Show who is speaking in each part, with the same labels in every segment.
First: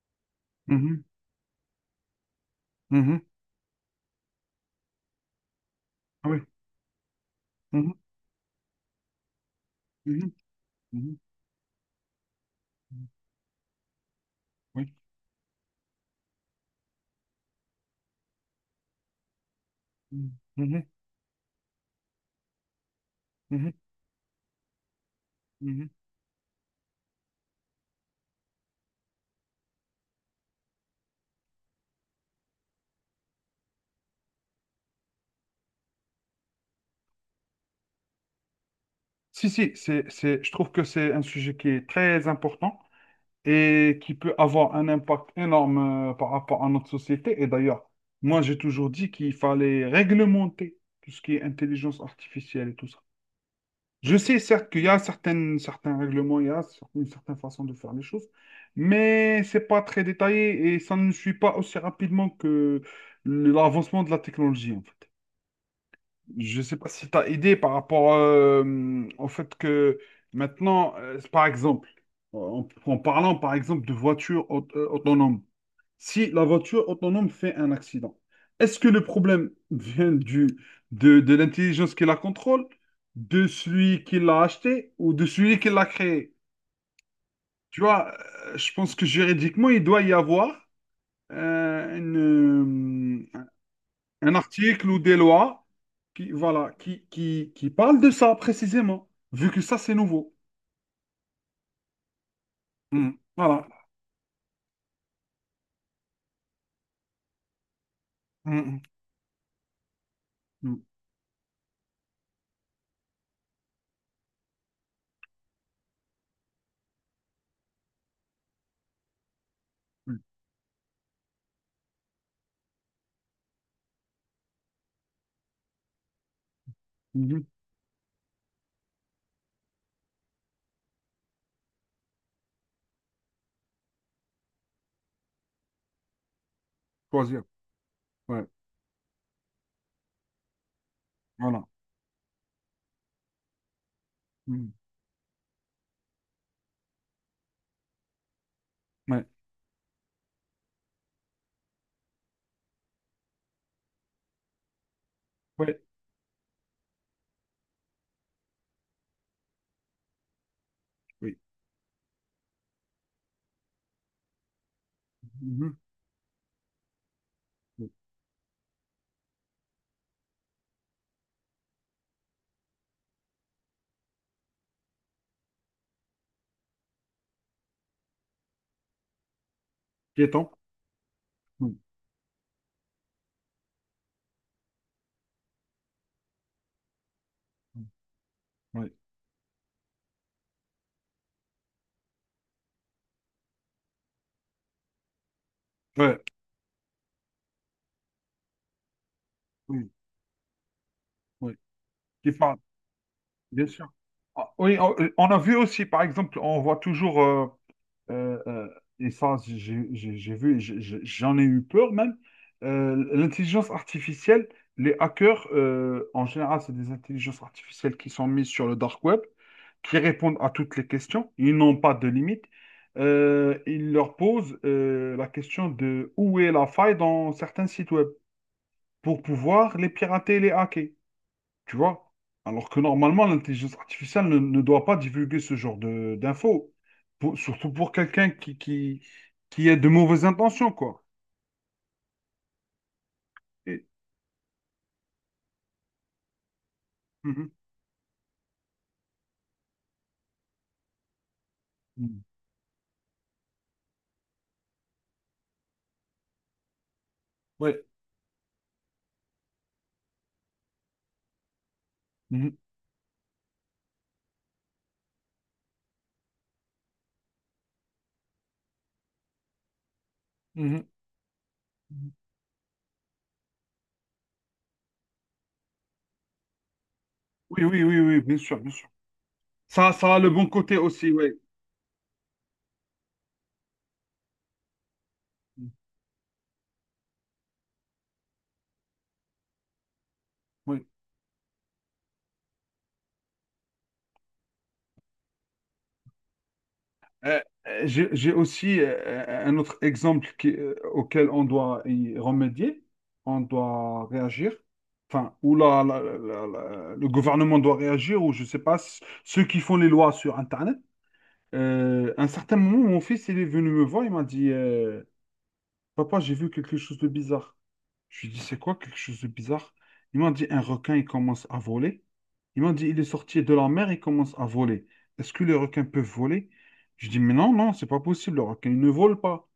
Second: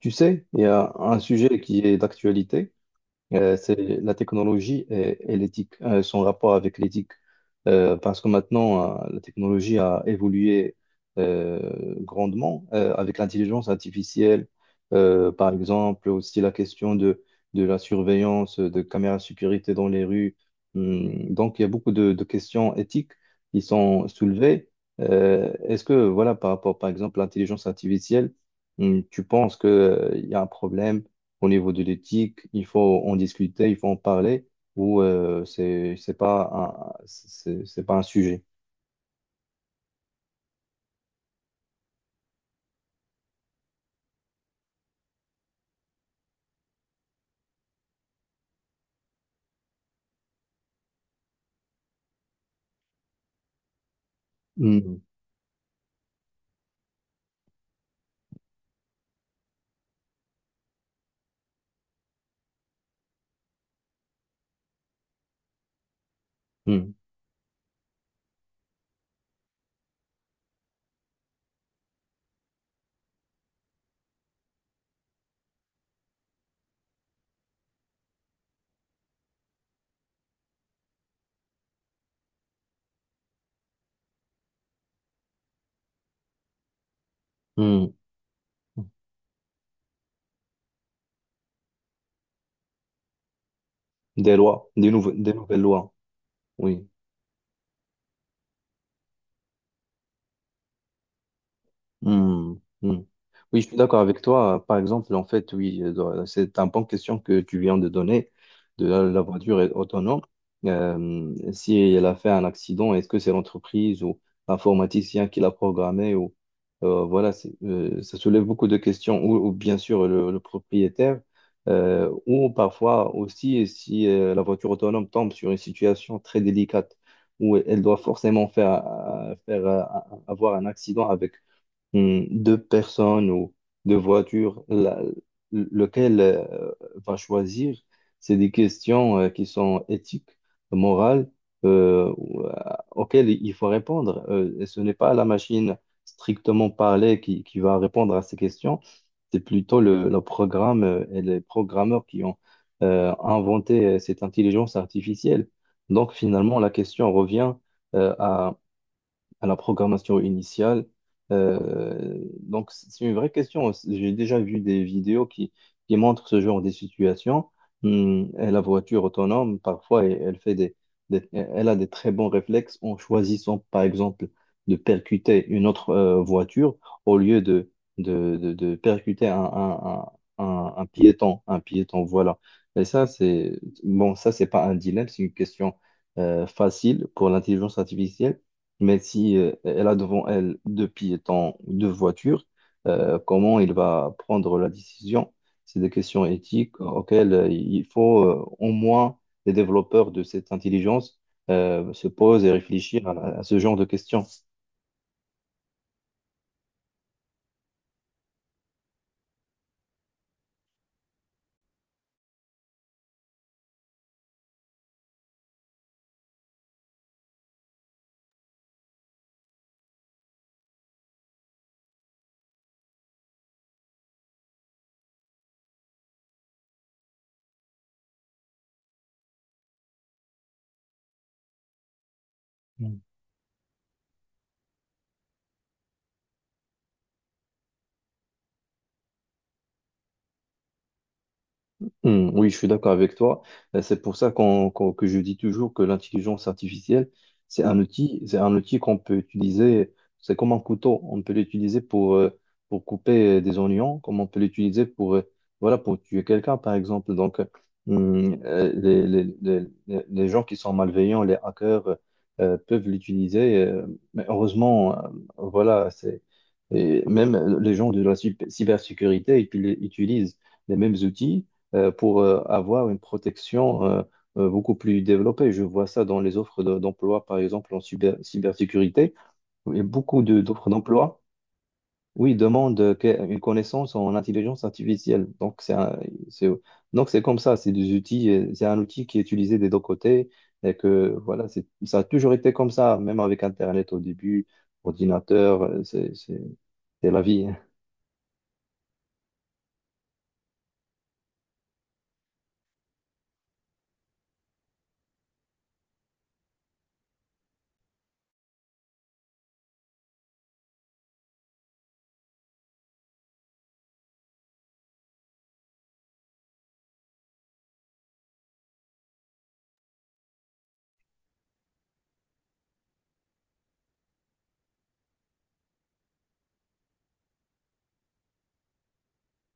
Speaker 1: Tu sais, il y a
Speaker 2: Mhm,
Speaker 1: un sujet qui est d'actualité.
Speaker 2: mhm,
Speaker 1: C'est la technologie et l'éthique, son
Speaker 2: ah oui,
Speaker 1: rapport avec l'éthique.
Speaker 2: mhm,
Speaker 1: Parce que maintenant, la technologie a
Speaker 2: mhm,
Speaker 1: évolué
Speaker 2: mhm,
Speaker 1: grandement
Speaker 2: mhm,
Speaker 1: avec l'intelligence artificielle.
Speaker 2: oui,
Speaker 1: Par exemple, aussi la question de la surveillance, de caméras de sécurité dans les rues.
Speaker 2: mhm,
Speaker 1: Donc, il y a beaucoup de questions éthiques
Speaker 2: mhm,
Speaker 1: qui
Speaker 2: mhm,
Speaker 1: sont soulevées. Est-ce
Speaker 2: mhm.
Speaker 1: que, voilà, par rapport, par exemple, à l'intelligence artificielle, tu penses qu'il y a un problème au niveau de l'éthique? Il faut en discuter, il faut en parler, ou c'est pas un, c'est pas un sujet.
Speaker 2: Si, si, c'est, je trouve que c'est un sujet qui est très important et qui peut avoir un impact énorme par rapport à notre société. Et d'ailleurs, moi, j'ai toujours dit qu'il fallait réglementer tout ce qui est intelligence artificielle et tout ça. Je sais certes qu'il y a
Speaker 1: Mm,
Speaker 2: certains règlements, il y a une certaine façon de faire les choses, mais c'est pas très détaillé et ça ne suit pas aussi rapidement que l'avancement de la technologie, en fait. Je sais pas
Speaker 1: mm,
Speaker 2: si tu as idée par rapport au fait que maintenant, par exemple, en parlant par exemple de voitures autonomes, si la voiture autonome fait un accident. Est-ce que le problème vient de l'intelligence qui la contrôle, de celui qui l'a acheté ou de celui qui l'a créé? Tu
Speaker 1: mm.
Speaker 2: vois, je pense que juridiquement, il doit y avoir euh, une, euh, un
Speaker 1: Des lois,
Speaker 2: article ou des
Speaker 1: des nouvelles
Speaker 2: lois
Speaker 1: lois,
Speaker 2: qui, voilà,
Speaker 1: oui.
Speaker 2: qui parlent de ça précisément, vu que ça, c'est nouveau.
Speaker 1: Hmm, hmm.
Speaker 2: Mm.
Speaker 1: Oui,
Speaker 2: Voilà.
Speaker 1: je suis d'accord avec toi. Par exemple, en fait, oui, c'est un bon question que tu viens de donner
Speaker 2: Mm,
Speaker 1: de la voiture est autonome.
Speaker 2: mm,
Speaker 1: Si elle a fait un accident, est-ce que c'est l'entreprise ou l'informaticien qui l'a programmé ou voilà, ça soulève beaucoup de questions, ou bien sûr
Speaker 2: mm,
Speaker 1: le propriétaire, ou parfois aussi si la voiture autonome tombe sur une situation très délicate
Speaker 2: mm, mm.
Speaker 1: où elle doit forcément faire, faire avoir un accident avec de personnes ou de voitures. Lequel va
Speaker 2: Choisir.
Speaker 1: choisir? C'est
Speaker 2: Ouais.
Speaker 1: des questions qui sont éthiques, morales,
Speaker 2: Voilà.
Speaker 1: euh, ou, euh, auxquelles il faut répondre. Et
Speaker 2: Mm.
Speaker 1: ce n'est pas la machine strictement parlée qui va répondre à ces questions,
Speaker 2: Ouais.
Speaker 1: c'est plutôt le programme et les programmeurs qui ont inventé cette intelligence artificielle.
Speaker 2: Ouais.
Speaker 1: Donc finalement, la question revient euh, à la programmation initiale.
Speaker 2: Oui.
Speaker 1: Donc, c'est une vraie question. J'ai déjà vu des vidéos
Speaker 2: Mhm.
Speaker 1: qui montrent ce genre de situation. Et la voiture autonome, parfois, elle, elle fait elle a des très bons réflexes en choisissant, par exemple, de percuter une autre voiture au lieu de percuter
Speaker 2: Piéton?
Speaker 1: un piéton. Un
Speaker 2: Oui,
Speaker 1: piéton, voilà. Et ça, c'est bon, ça, c'est pas un dilemme, c'est une question facile pour l'intelligence artificielle,
Speaker 2: oui,
Speaker 1: mais si elle a devant elle deux piétons, deux voitures, comment il va prendre la décision? C'est des
Speaker 2: ouais,
Speaker 1: questions éthiques auxquelles il faut au moins les
Speaker 2: oui,
Speaker 1: développeurs de cette intelligence
Speaker 2: oui.
Speaker 1: se
Speaker 2: Qui
Speaker 1: posent et
Speaker 2: parle,
Speaker 1: réfléchir à ce
Speaker 2: bien
Speaker 1: genre de
Speaker 2: sûr.
Speaker 1: questions.
Speaker 2: Ah, oui, on a vu aussi, par exemple, on voit toujours, euh, euh, et ça, j'ai vu, et j'en ai eu peur même, l'intelligence artificielle, les hackers, en général, c'est des intelligences artificielles qui sont mises sur le dark web, qui répondent à toutes les questions, ils n'ont pas de limite. Ils leur posent la question de où est la faille dans certains sites web, pour pouvoir les pirater et les hacker, tu vois? Alors que normalement, l'intelligence artificielle ne doit pas divulguer ce genre de d'infos, surtout pour quelqu'un qui a de mauvaises intentions, quoi.
Speaker 1: Hmm, oui, je suis d'accord avec toi. Euh,
Speaker 2: Et-
Speaker 1: C'est pour ça que je dis toujours que l'intelligence artificielle,
Speaker 2: Mhm.
Speaker 1: c'est un outil qu'on peut utiliser, c'est comme un couteau, on peut l'utiliser
Speaker 2: Mhm.
Speaker 1: pour couper des oignons, comme on peut l'utiliser pour, voilà, pour tuer quelqu'un, par exemple. Donc,
Speaker 2: Ouais.
Speaker 1: hmm, euh, les, les, les, les gens qui sont malveillants, les hackers,
Speaker 2: Mhm.
Speaker 1: peuvent l'utiliser, mais heureusement, voilà, c'est, et même les gens de la cybersécurité ils utilisent les
Speaker 2: Mhm.
Speaker 1: mêmes outils pour avoir une protection beaucoup plus développée. Je vois ça dans les offres d'emploi, par
Speaker 2: Oui,
Speaker 1: exemple en
Speaker 2: oui, oui, oui, bien sûr, bien sûr.
Speaker 1: cybersécurité. Et
Speaker 2: Ça a
Speaker 1: beaucoup
Speaker 2: le bon
Speaker 1: d'offres
Speaker 2: côté aussi,
Speaker 1: d'emploi,
Speaker 2: ouais.
Speaker 1: oui, demandent une connaissance en intelligence artificielle. C'est, donc c'est comme ça, c'est des outils, c'est un outil qui est utilisé des deux côtés. Et
Speaker 2: Oui.
Speaker 1: que voilà, c'est, ça a toujours été comme ça, même avec Internet au début, ordinateur, c'est la
Speaker 2: Euh,
Speaker 1: vie.
Speaker 2: j'ai aussi un autre exemple auquel on doit y remédier, on doit réagir, enfin, ou le gouvernement doit réagir, ou je ne sais pas, ceux qui font les lois sur Internet. À un certain moment, mon fils, il est venu me voir, il m'a dit, Papa, j'ai vu quelque chose de bizarre. Je lui ai dit, c'est quoi quelque chose de bizarre? Ils m'ont dit, un requin, il commence à voler. Ils m'ont dit, il est sorti de la mer, il commence à voler. Est-ce que les requins peuvent voler? Je dis, mais non, non, c'est pas possible, le requin, il ne vole pas.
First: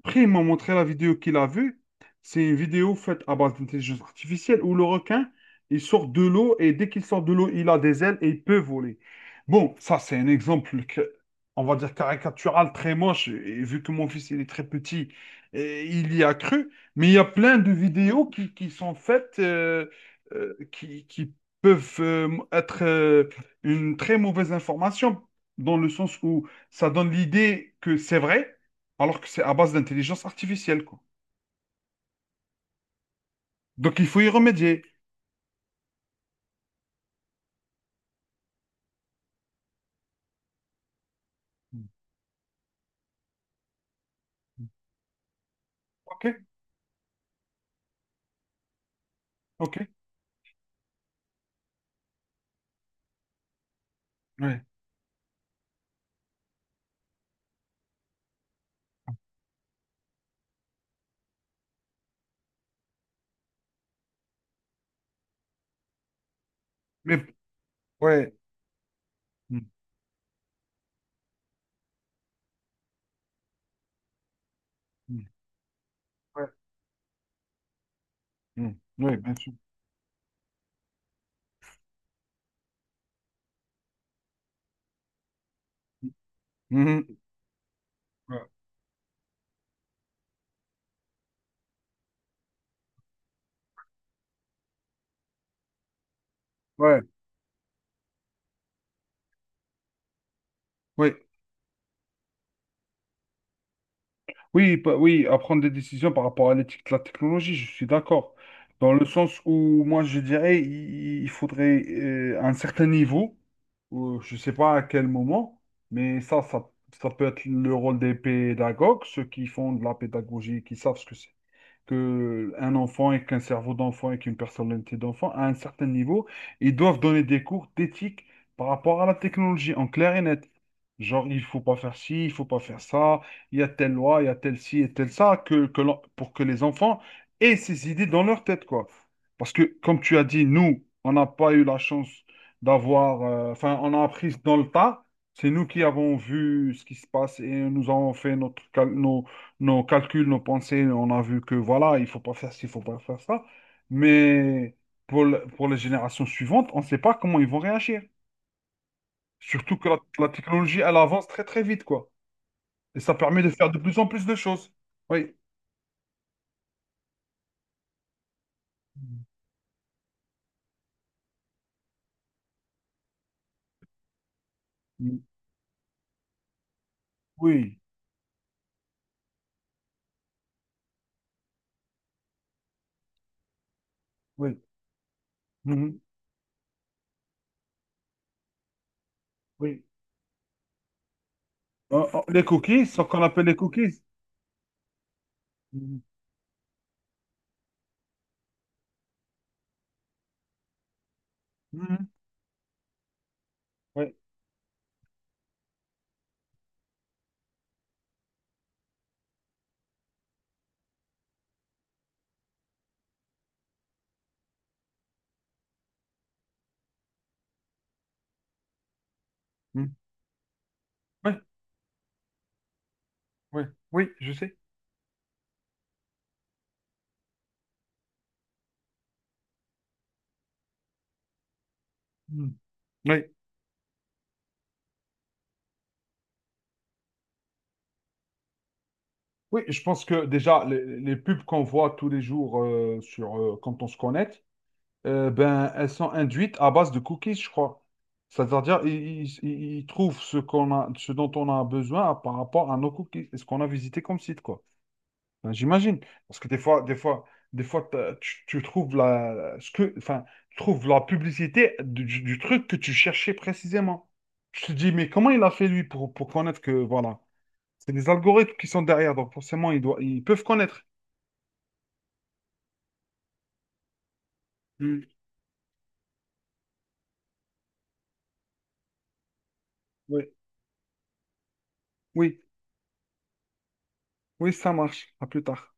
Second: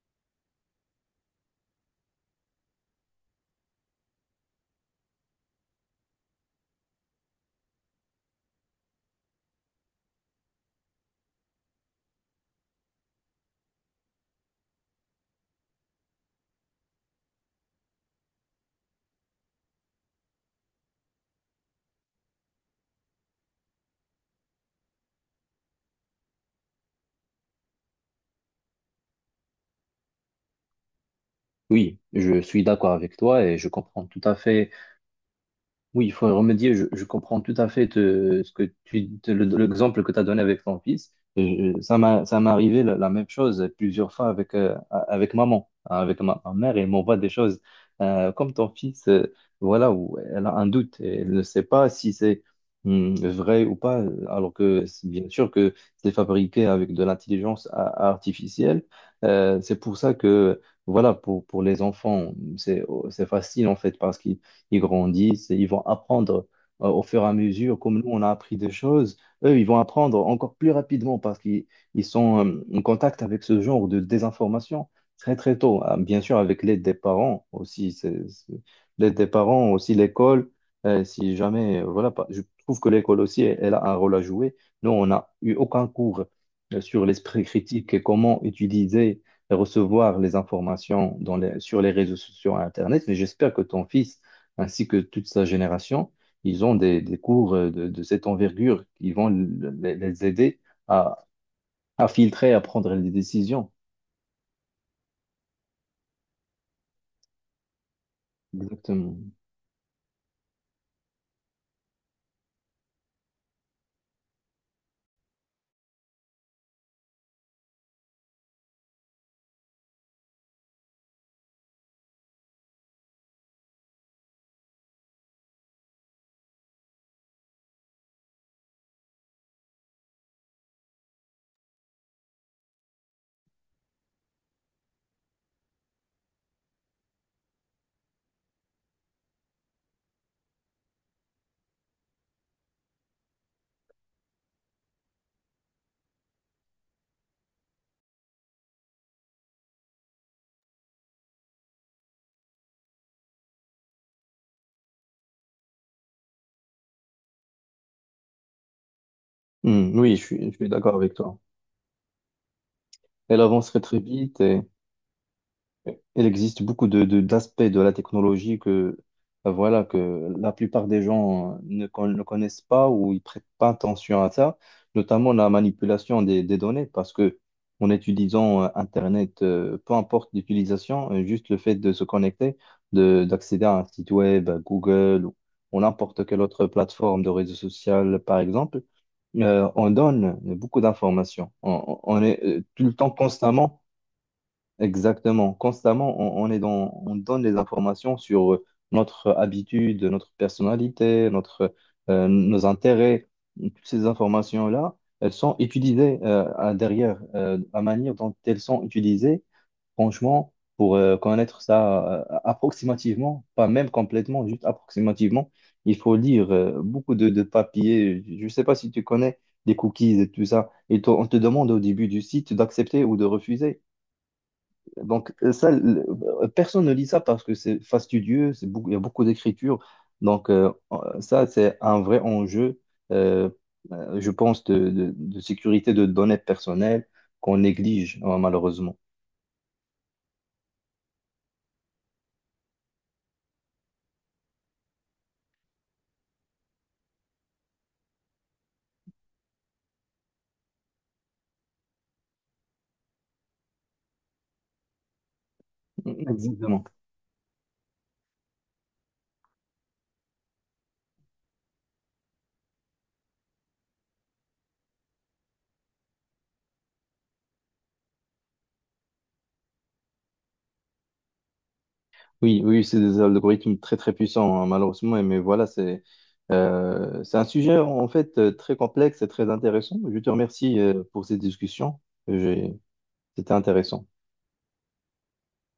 Speaker 2: Après, ils m'ont montré la vidéo qu'il a vue. C'est une vidéo faite à base d'intelligence artificielle où le requin, il sort de l'eau et dès qu'il sort de l'eau, il a des ailes et il peut voler. Bon, ça, c'est un exemple, on va dire caricatural, très moche. Et vu que mon fils, il est très petit, et il y a cru. Mais il y a plein de vidéos qui sont faites, qui peuvent être une très mauvaise information, dans le sens où ça donne l'idée que c'est vrai alors que c'est à base d'intelligence artificielle, quoi.
Speaker 1: Oui, je suis d'accord avec toi et je
Speaker 2: Donc,
Speaker 1: comprends
Speaker 2: il
Speaker 1: tout
Speaker 2: faut y
Speaker 1: à fait.
Speaker 2: remédier.
Speaker 1: Oui, il faut y remédier. Je comprends tout à fait ce que tu l'exemple que tu as donné avec ton fils.
Speaker 2: Mm.
Speaker 1: Ça ça m'est arrivé la même chose plusieurs fois avec, avec maman, hein, avec
Speaker 2: OK,
Speaker 1: ma mère. Elle m'envoie des choses comme ton fils,
Speaker 2: OK,
Speaker 1: voilà, où elle a un doute. Et elle ne sait pas si c'est vrai ou pas, alors
Speaker 2: ouais.
Speaker 1: que c'est bien sûr que c'est fabriqué avec de l'intelligence artificielle. C'est pour ça que, voilà, pour les enfants, c'est facile en fait, parce que ils grandissent, et ils vont apprendre au
Speaker 2: Mais,
Speaker 1: fur et à mesure, comme nous, on a
Speaker 2: ouais.
Speaker 1: appris des choses, eux,
Speaker 2: Mm,
Speaker 1: ils vont apprendre encore plus rapidement parce qu'ils ils sont en contact avec ce genre de désinformation
Speaker 2: mm,
Speaker 1: très, très tôt. Ah, bien sûr,
Speaker 2: ouais,
Speaker 1: avec l'aide des parents aussi,
Speaker 2: mm,
Speaker 1: l'aide
Speaker 2: ouais,
Speaker 1: des
Speaker 2: bien sûr.
Speaker 1: parents, aussi l'école, si jamais, je trouve que l'école aussi, elle, elle a un rôle à jouer. Nous, on n'a eu aucun cours sur
Speaker 2: Mhm.
Speaker 1: l'esprit critique et comment
Speaker 2: Ouais,
Speaker 1: utiliser et recevoir les informations sur les réseaux sociaux et Internet, mais j'espère que ton fils ainsi que toute sa génération, ils ont
Speaker 2: ouais,
Speaker 1: des cours de cette envergure qui vont les aider
Speaker 2: ouais.
Speaker 1: à, à filtrer, à prendre les décisions.
Speaker 2: Oui, oui, à prendre des décisions par rapport à l'éthique de la technologie, je suis d'accord. Dans le
Speaker 1: Exactement.
Speaker 2: sens où, moi, je dirais, il faudrait un certain niveau, ou je ne sais pas à quel moment, mais ça peut être le rôle des pédagogues, ceux qui font de la pédagogie, qui savent ce que c'est que un enfant et qu'un cerveau d'enfant et qu'une personnalité d'enfant, à un certain niveau, ils doivent donner des cours d'éthique par rapport à la technologie, en clair et net. Genre, il faut pas faire ci, il faut pas faire ça, il y a telle loi, il y a telle ci et telle ça, pour que les enfants aient ces idées dans leur tête, quoi. Parce que, comme tu as dit, nous, on n'a pas eu la chance d'avoir, enfin, on a appris dans le tas. C'est nous qui avons vu ce qui se passe et nous avons fait nos calculs, nos pensées, on a vu que voilà, il faut pas faire ci, il faut pas faire ça. Mais pour les générations suivantes, on ne sait pas comment ils vont réagir. Surtout que
Speaker 1: Hmm,
Speaker 2: la,
Speaker 1: oui,
Speaker 2: la
Speaker 1: je suis
Speaker 2: technologie, elle
Speaker 1: d'accord avec
Speaker 2: avance
Speaker 1: toi.
Speaker 2: très très vite, quoi. Et ça
Speaker 1: Elle
Speaker 2: permet de faire de
Speaker 1: avancerait
Speaker 2: plus
Speaker 1: très
Speaker 2: en plus de
Speaker 1: vite et
Speaker 2: choses. Oui.
Speaker 1: il existe beaucoup d'aspects de la technologie que, voilà, que la plupart des gens ne connaissent pas ou ils prêtent pas attention à ça,
Speaker 2: Mm.
Speaker 1: notamment la manipulation des données, parce que
Speaker 2: Oui,
Speaker 1: en utilisant Internet, peu importe l'utilisation, juste le fait de se connecter, d'accéder à un site web,
Speaker 2: oui.
Speaker 1: à Google ou
Speaker 2: Mhm.
Speaker 1: n'importe quelle autre plateforme de réseau social, par exemple,
Speaker 2: Oui.
Speaker 1: on donne beaucoup d'informations.
Speaker 2: Euh, euh,
Speaker 1: On est
Speaker 2: les
Speaker 1: tout
Speaker 2: cookies,
Speaker 1: le
Speaker 2: ce
Speaker 1: temps
Speaker 2: qu'on appelle les
Speaker 1: constamment.
Speaker 2: cookies.
Speaker 1: Exactement.
Speaker 2: Mhm.
Speaker 1: Constamment, on est dans, on donne des informations sur notre habitude, notre personnalité, notre,
Speaker 2: Mhm.
Speaker 1: nos intérêts. Toutes ces
Speaker 2: Oui.
Speaker 1: informations-là, elles sont utilisées derrière. La manière dont elles sont utilisées, franchement, pour connaître ça approximativement, pas même complètement, juste approximativement, il faut lire beaucoup de papiers. Je ne sais pas si tu connais des
Speaker 2: Mhm.
Speaker 1: cookies et tout ça. Et on
Speaker 2: Oui,
Speaker 1: te demande au début du site d'accepter ou de
Speaker 2: oui,
Speaker 1: refuser.
Speaker 2: oui, je sais.
Speaker 1: Donc, euh, ça, le- Personne ne lit ça parce que c'est fastidieux, c'est beaucoup, il y a beaucoup d'écriture. Donc ça, c'est un vrai
Speaker 2: Mhm.
Speaker 1: enjeu,
Speaker 2: Oui.
Speaker 1: euh, je pense, de sécurité de données personnelles qu'on néglige, malheureusement.
Speaker 2: Oui, je pense que déjà, les pubs qu'on voit tous les jours sur, quand on se connecte, ben, elles sont induites à base de cookies, je crois. C'est-à-dire, ils trouvent ce qu'on a, ce dont on a besoin par rapport à nos cookies et ce qu'on a visité comme site, quoi. Ben, j'imagine. Parce que des fois,
Speaker 1: Exactement.
Speaker 2: des fois, des fois, tu trouves ce que, enfin, tu trouves la publicité du truc que tu cherchais précisément. Je te dis, mais comment il a fait lui pour connaître que, voilà. C'est des algorithmes qui sont derrière, donc forcément, ils doivent, ils peuvent connaître.
Speaker 1: Oui, oui, c'est des algorithmes très, très puissants, hein,
Speaker 2: Mm.
Speaker 1: malheureusement. Mais voilà, c'est un sujet, en fait, très complexe et très intéressant. Je
Speaker 2: Oui,
Speaker 1: te remercie, pour cette discussion.
Speaker 2: oui,
Speaker 1: J'ai- C'était intéressant.
Speaker 2: oui, ça marche. À plus tard.